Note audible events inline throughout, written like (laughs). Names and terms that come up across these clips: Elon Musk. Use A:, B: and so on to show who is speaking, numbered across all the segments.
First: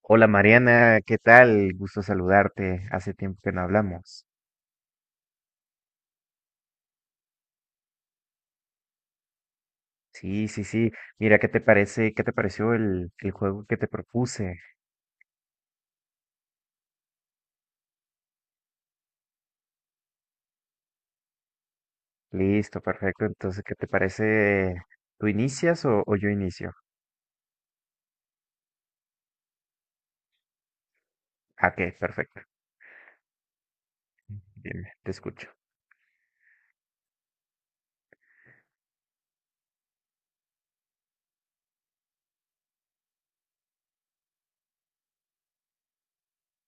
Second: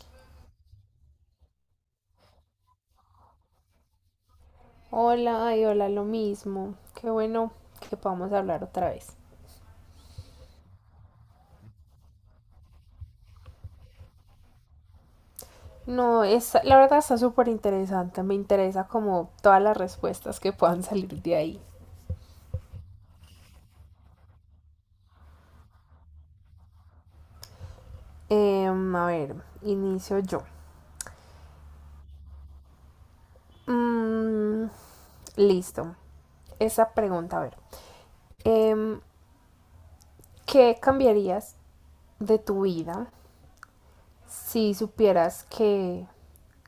A: Hola Mariana, ¿qué tal? Gusto saludarte. Hace tiempo que no hablamos.
B: Hola, ay, hola, lo mismo. Qué bueno que podamos hablar otra vez.
A: Sí, sí, sí. Mira, ¿qué te parece? ¿Qué te pareció el juego que te propuse?
B: No, es, la verdad está súper interesante. Me interesa como todas las respuestas que puedan salir de ahí.
A: Listo, perfecto. Entonces, ¿qué te parece? ¿Tú inicias o yo inicio?
B: A ver, inicio yo.
A: Ah, ok, perfecto.
B: Mm,
A: Bien, te escucho.
B: listo. Esa pregunta, a ver. Em, ¿Qué cambiarías de tu vida si supieras que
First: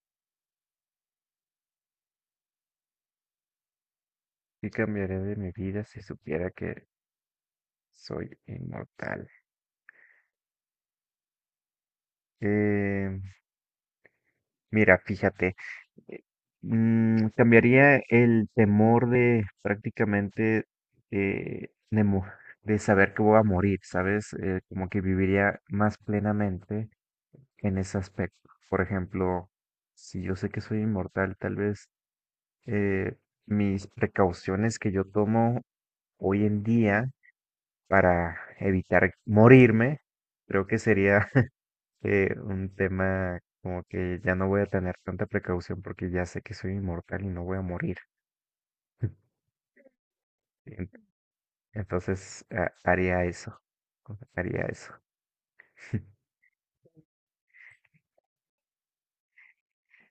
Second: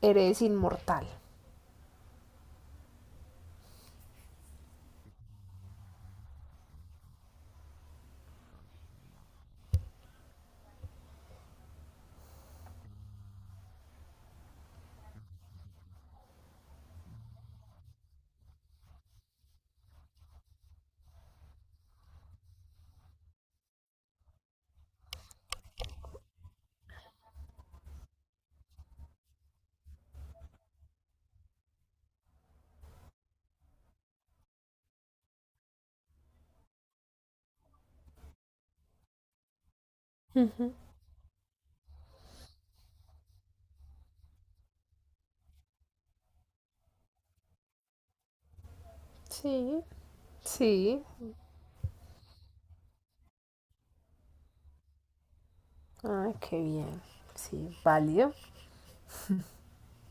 B: eres inmortal?
A: ¿Qué cambiaría de mi vida si supiera que soy inmortal? Eh, Mira, fíjate. eh, cambiaría el temor de prácticamente eh, de, mo- de saber que voy a morir, ¿sabes? Como que viviría más plenamente en ese aspecto. Por ejemplo, si yo sé que soy inmortal, tal vez eh, mis precauciones que yo tomo hoy en día para evitar morirme, creo
B: Ujú.
A: que sería (laughs) un tema como que ya no voy a tener tanta precaución porque ya sé que soy inmortal y no voy a morir.
B: Sí,
A: En-
B: sí.
A: Entonces, haría eso. Haría eso. (laughs)
B: Ay, qué bien. Sí, válido.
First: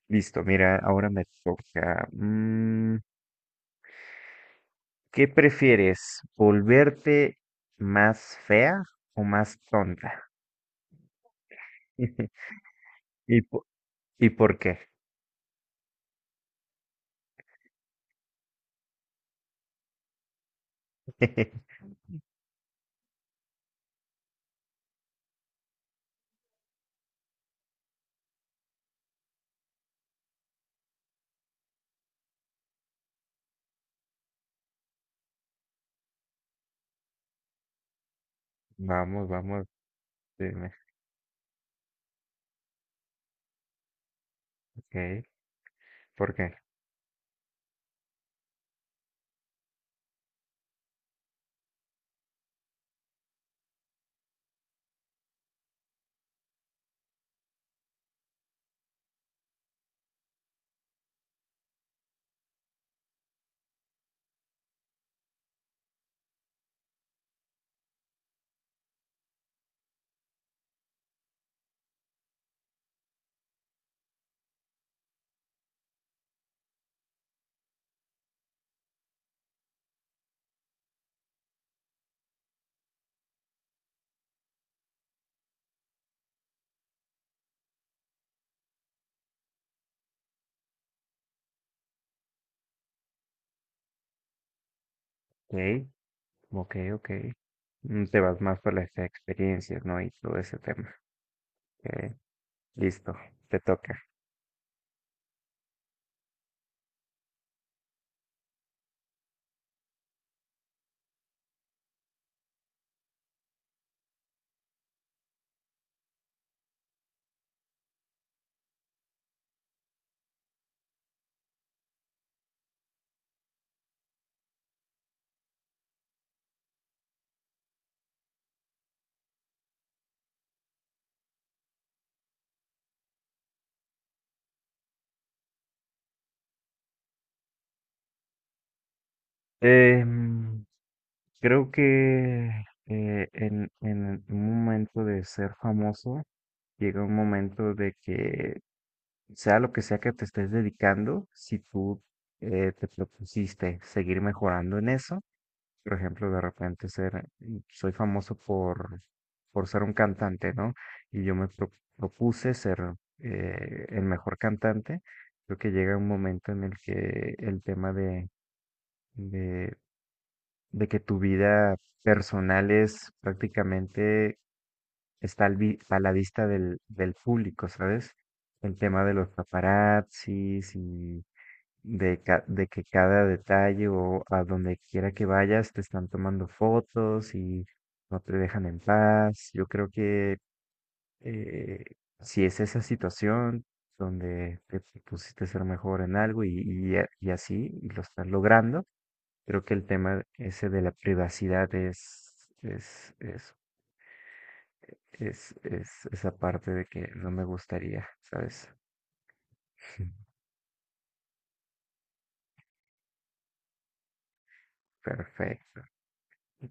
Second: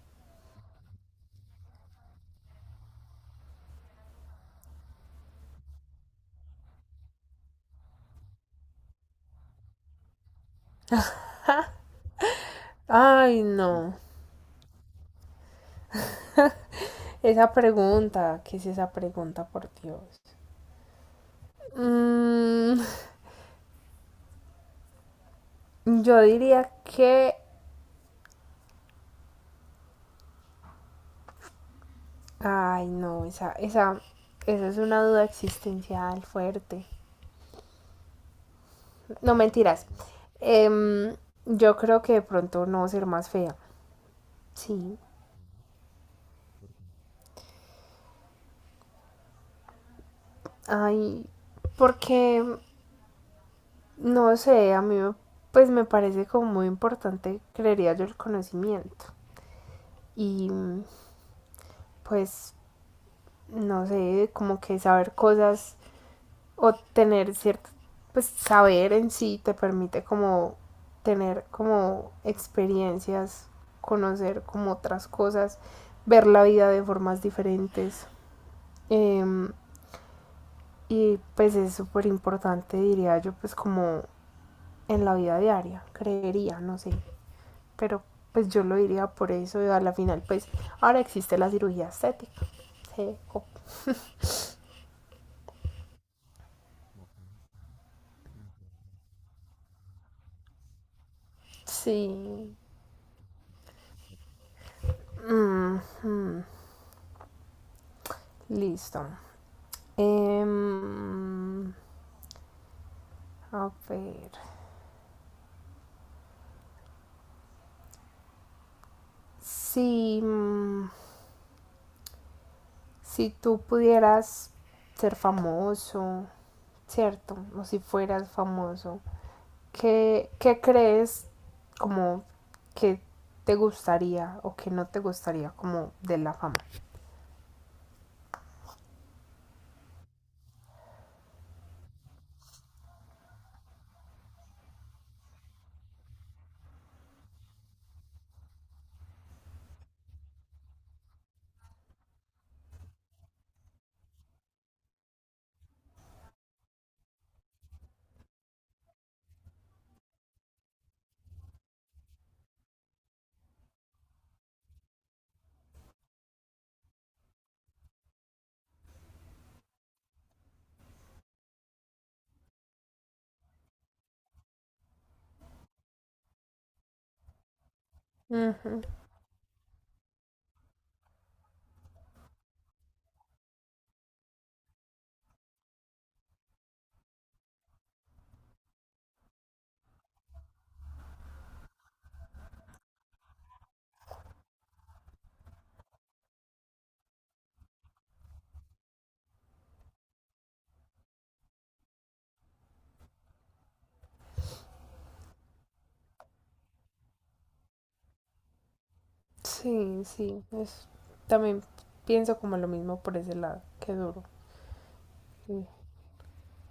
A: Listo, mira, ahora me toca. Mm, ¿qué prefieres? ¿Volverte más fea o más tonta? (laughs) ¿Y,
B: Ay,
A: po-
B: no.
A: ¿Y por qué?
B: Esa pregunta, ¿qué es esa pregunta, por Dios?
A: (laughs)
B: Mm, yo diría que... Ay, no, esa es una duda existencial fuerte.
A: Vamos,
B: No
A: vamos,
B: mentiras.
A: dime.
B: Em, yo creo que de pronto no ser más fea. Sí.
A: Ok, ¿por qué?
B: Ay, porque, no sé, pues me parece como muy importante, creería yo, el conocimiento. Y pues no sé, como que saber cosas o tener cierto, pues saber en sí te permite como tener como experiencias, conocer como otras cosas, ver la vida de formas diferentes. Eh, y pues es súper importante, diría yo, pues como en la vida diaria, creería, no sé, pero pues yo lo diría por eso y a la final pues ahora existe la cirugía estética. Sí. Oh,
A: Ok, ok, ok. Mm, te vas más por las experiencias, ¿no? Y todo ese tema. Ok,
B: sí.
A: listo, te toca.
B: Mm, mm. Listo. Em, a ver. Si, mm, si tú pudieras ser famoso, ¿cierto? O si fueras famoso, ¿qué crees como que te gustaría o que no te gustaría como de la fama?
A: Em, creo que en un momento de ser famoso, llega un momento de que, sea lo que sea que te estés dedicando, si tú te propusiste seguir mejorando en eso, por ejemplo, de repente ser, soy famoso por ser un cantante, ¿no? Y yo me propuse ser el mejor cantante. Creo que llega un momento en el que el tema de que tu vida personal es prácticamente está al a la vista del público, ¿sabes? El
B: Ujú.
A: tema de los paparazzis y de, de que cada detalle o a donde quiera que vayas te están tomando fotos y no te dejan en paz. Yo creo que eh, si es esa situación donde te pusiste a ser mejor en algo y, y así y lo estás logrando, creo que el tema ese de la privacidad es esa parte de que no me gustaría, ¿sabes?
B: Sí, sí.
A: (laughs)
B: También pienso como lo mismo por ese lado. Qué duro. Sí,
A: Perfecto.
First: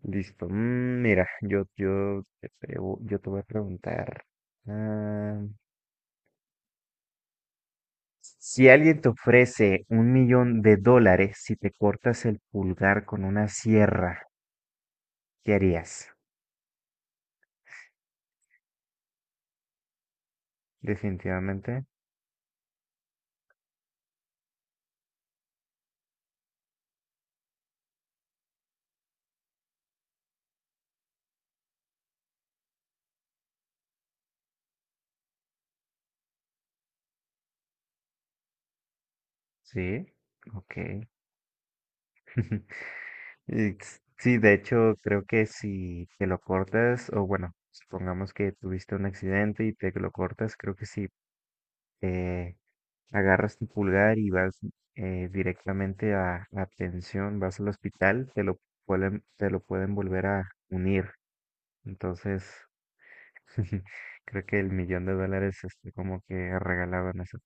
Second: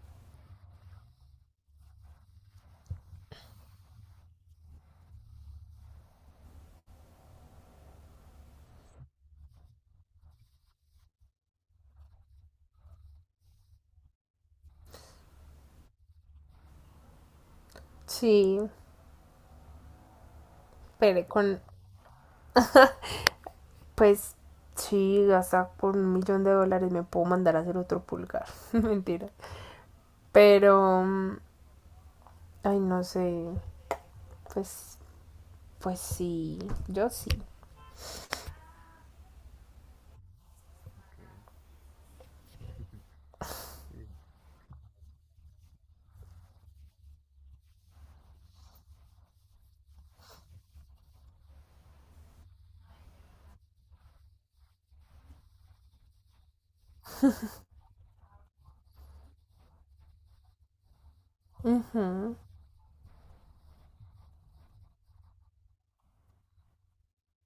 A: Listo. Mm, mira, te yo te voy a preguntar. ah, si alguien te ofrece $1 millón si te cortas el pulgar con una sierra, ¿qué harías?
B: sí, pero con
A: Definitivamente,
B: pues sí, hasta por $1 millón me puedo mandar a hacer otro pulgar. (laughs) Mentira. Pero, mm, ay, no sé. Pues, pues sí, yo sí.
A: sí. Ok. (laughs) Y sí, de hecho, creo que si te lo cortas, o bueno, supongamos que tuviste un accidente y te lo cortas, creo que si eh, agarras tu pulgar y vas directamente a la atención, vas al hospital, te lo pueden volver a unir.
B: Ujú.
A: Entonces, (laughs) creo que el millón de dólares este, como que regalaban eso.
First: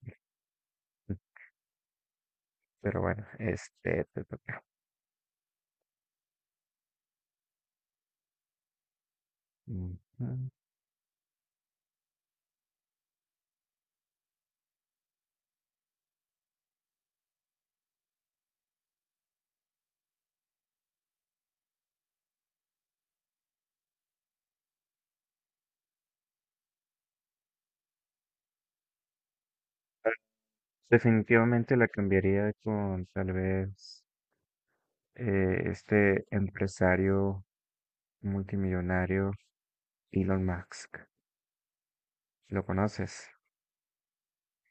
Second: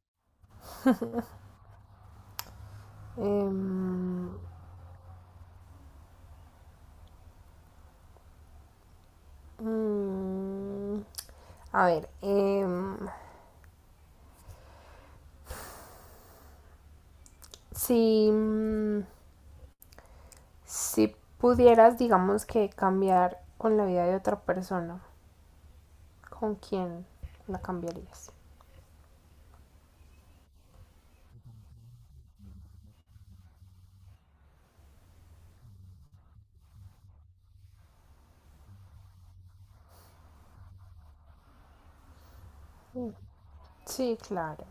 A: Pero bueno, este te
B: Em,
A: toca. Ujú.
B: mm, a ver, si, mm, si pudieras, digamos que cambiar con la vida de otra persona, ¿con quién la cambiarías?
A: Definitivamente la cambiaría con tal vez. Este empresario multimillonario Elon Musk. ¿Lo conoces?
B: Sí, claro.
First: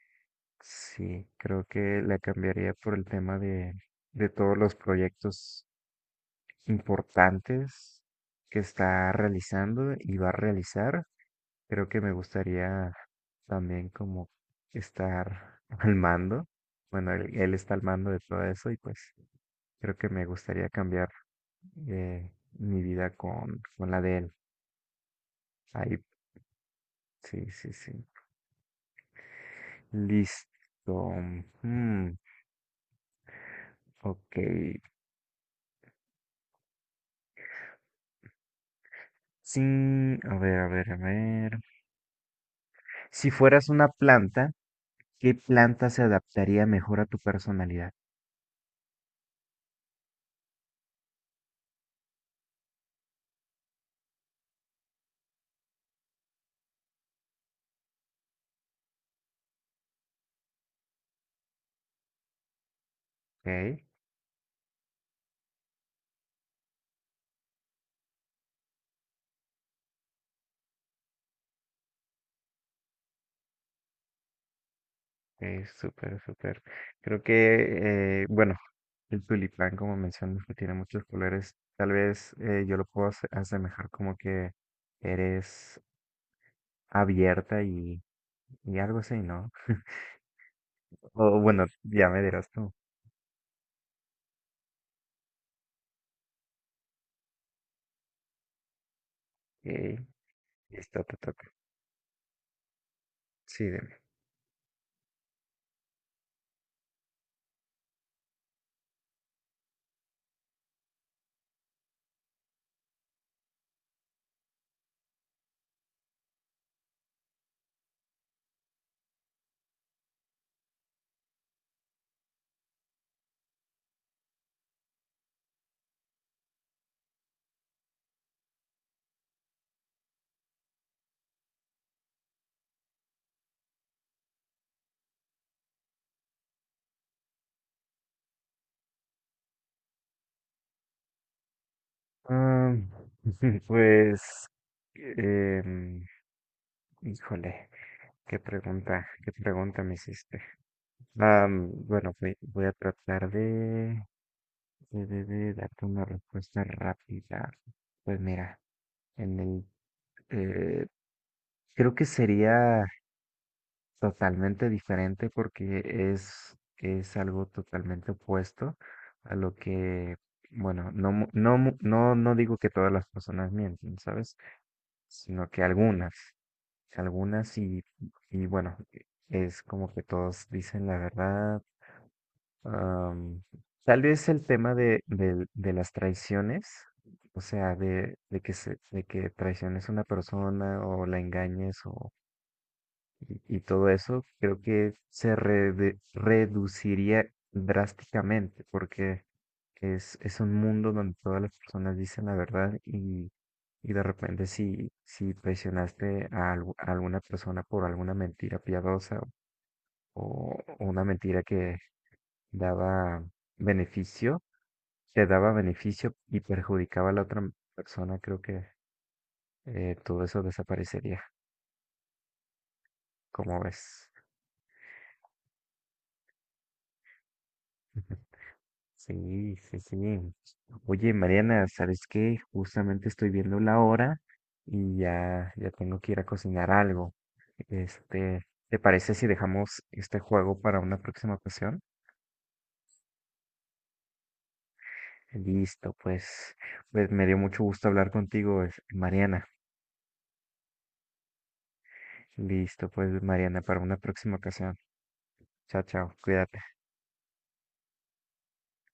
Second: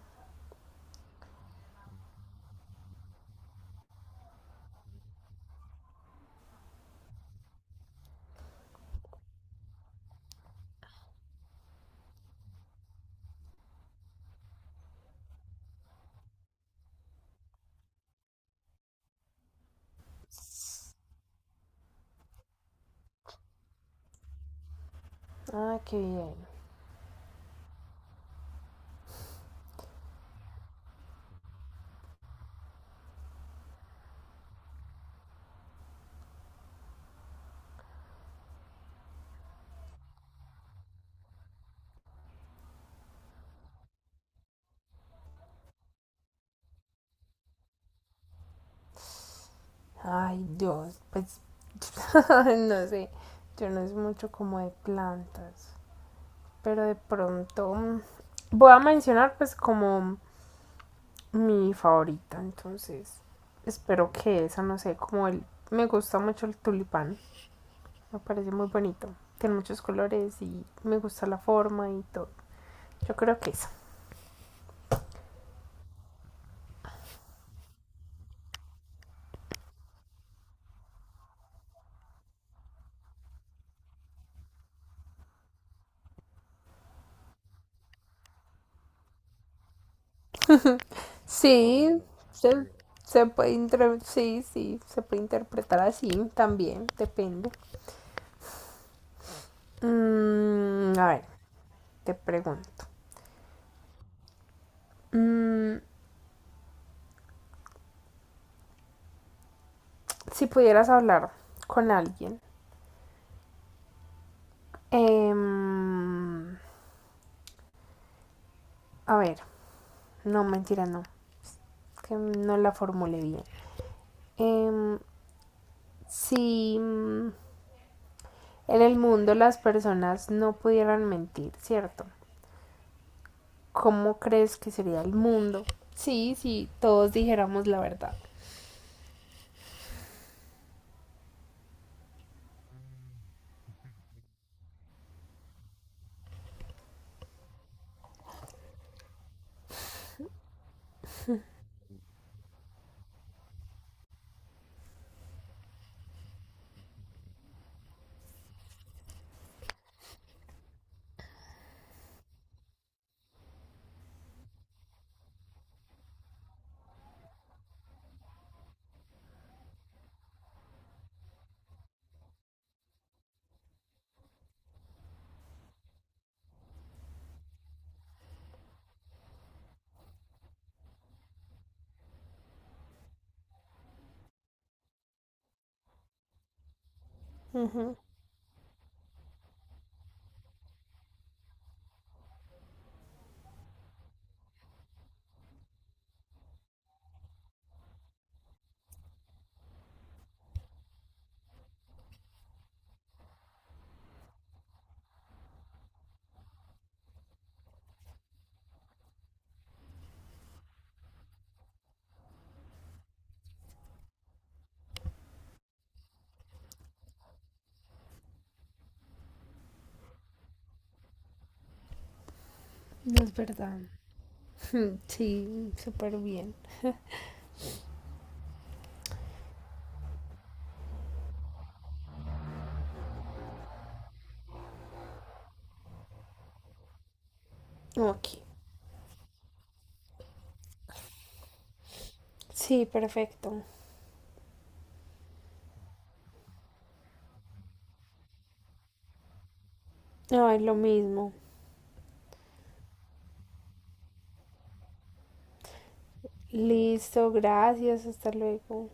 A: Sí, creo que la cambiaría por el tema de todos los proyectos importantes que está realizando y va a realizar. Creo que me gustaría también como estar (laughs) al mando. Bueno, él está al mando de todo eso y pues creo que me gustaría cambiar mi vida con la de él.
B: Ah,
A: Ahí
B: qué bien.
A: sí, sí, sí. Listo. Hmm, ok. Sí, a ver, a ver, a ver. Si fueras una planta, ¿qué planta se adaptaría mejor a tu personalidad?
B: Ay, Dios, pues (laughs) no sé, yo no es mucho como de plantas, pero de pronto mm, voy a mencionar pues como mi favorita, entonces
A: Ok,
B: espero que esa, no sé, como el, me gusta mucho el tulipán, me parece muy bonito, tiene muchos colores y me gusta la forma y todo, yo creo que esa.
A: es súper, súper. Creo que, bueno, el tulipán, como mencionas, que tiene muchos colores, tal vez yo lo puedo asemejar como que eres abierta y algo así, ¿no? O bueno,
B: Sí,
A: ya me dirás
B: se,
A: tú.
B: se puede sí, sí, se puede interpretar así también, depende.
A: Ok,
B: Mm,
A: listo,
B: a
A: te
B: ver,
A: toca.
B: te pregunto,
A: Sí, dime.
B: mm, si pudieras hablar con alguien, em, a ver, no, mentira, no, que no la formule bien. Em, si mm, en el mundo las personas no pudieran mentir, ¿cierto? ¿Cómo crees que sería el mundo? Sí, sí, todos dijéramos la verdad.
A: Ah, (laughs) pues, em, híjole, qué pregunta me hiciste. Ah, bueno, voy, voy a tratar de, de darte una respuesta rápida. Pues mira, en el, eh, creo que sería totalmente diferente porque es algo totalmente opuesto a lo que, bueno, no, no, no, no digo que todas las personas mienten, ¿sabes? Sino que algunas, algunas y bueno, es como que todos dicen la verdad. am, Tal vez el tema de, de las traiciones, o sea, de que se, de que traiciones a una persona o la engañes o y todo eso, creo que se reduciría drásticamente porque es un mundo donde todas las personas dicen la verdad y de repente si, si presionaste a, a alguna persona por alguna mentira piadosa o una mentira que daba beneficio, te daba beneficio y perjudicaba a la otra persona, creo que todo eso desaparecería,
B: No es
A: como
B: verdad.
A: ves.
B: (laughs) Sí, súper bien.
A: (laughs) Sí, sí, sí. Oye, Mariana, ¿sabes qué? Justamente estoy viendo la hora y ya, ya tengo que ir a cocinar algo.
B: Ok.
A: Este, ¿te parece si dejamos este juego para una próxima ocasión?
B: Sí, perfecto.
A: Listo, pues, pues me dio mucho gusto hablar contigo, Mariana.
B: Ay, lo mismo.
A: Listo, pues, Mariana, para una próxima ocasión. Chao, chao, cuídate.
B: Listo, gracias, hasta luego.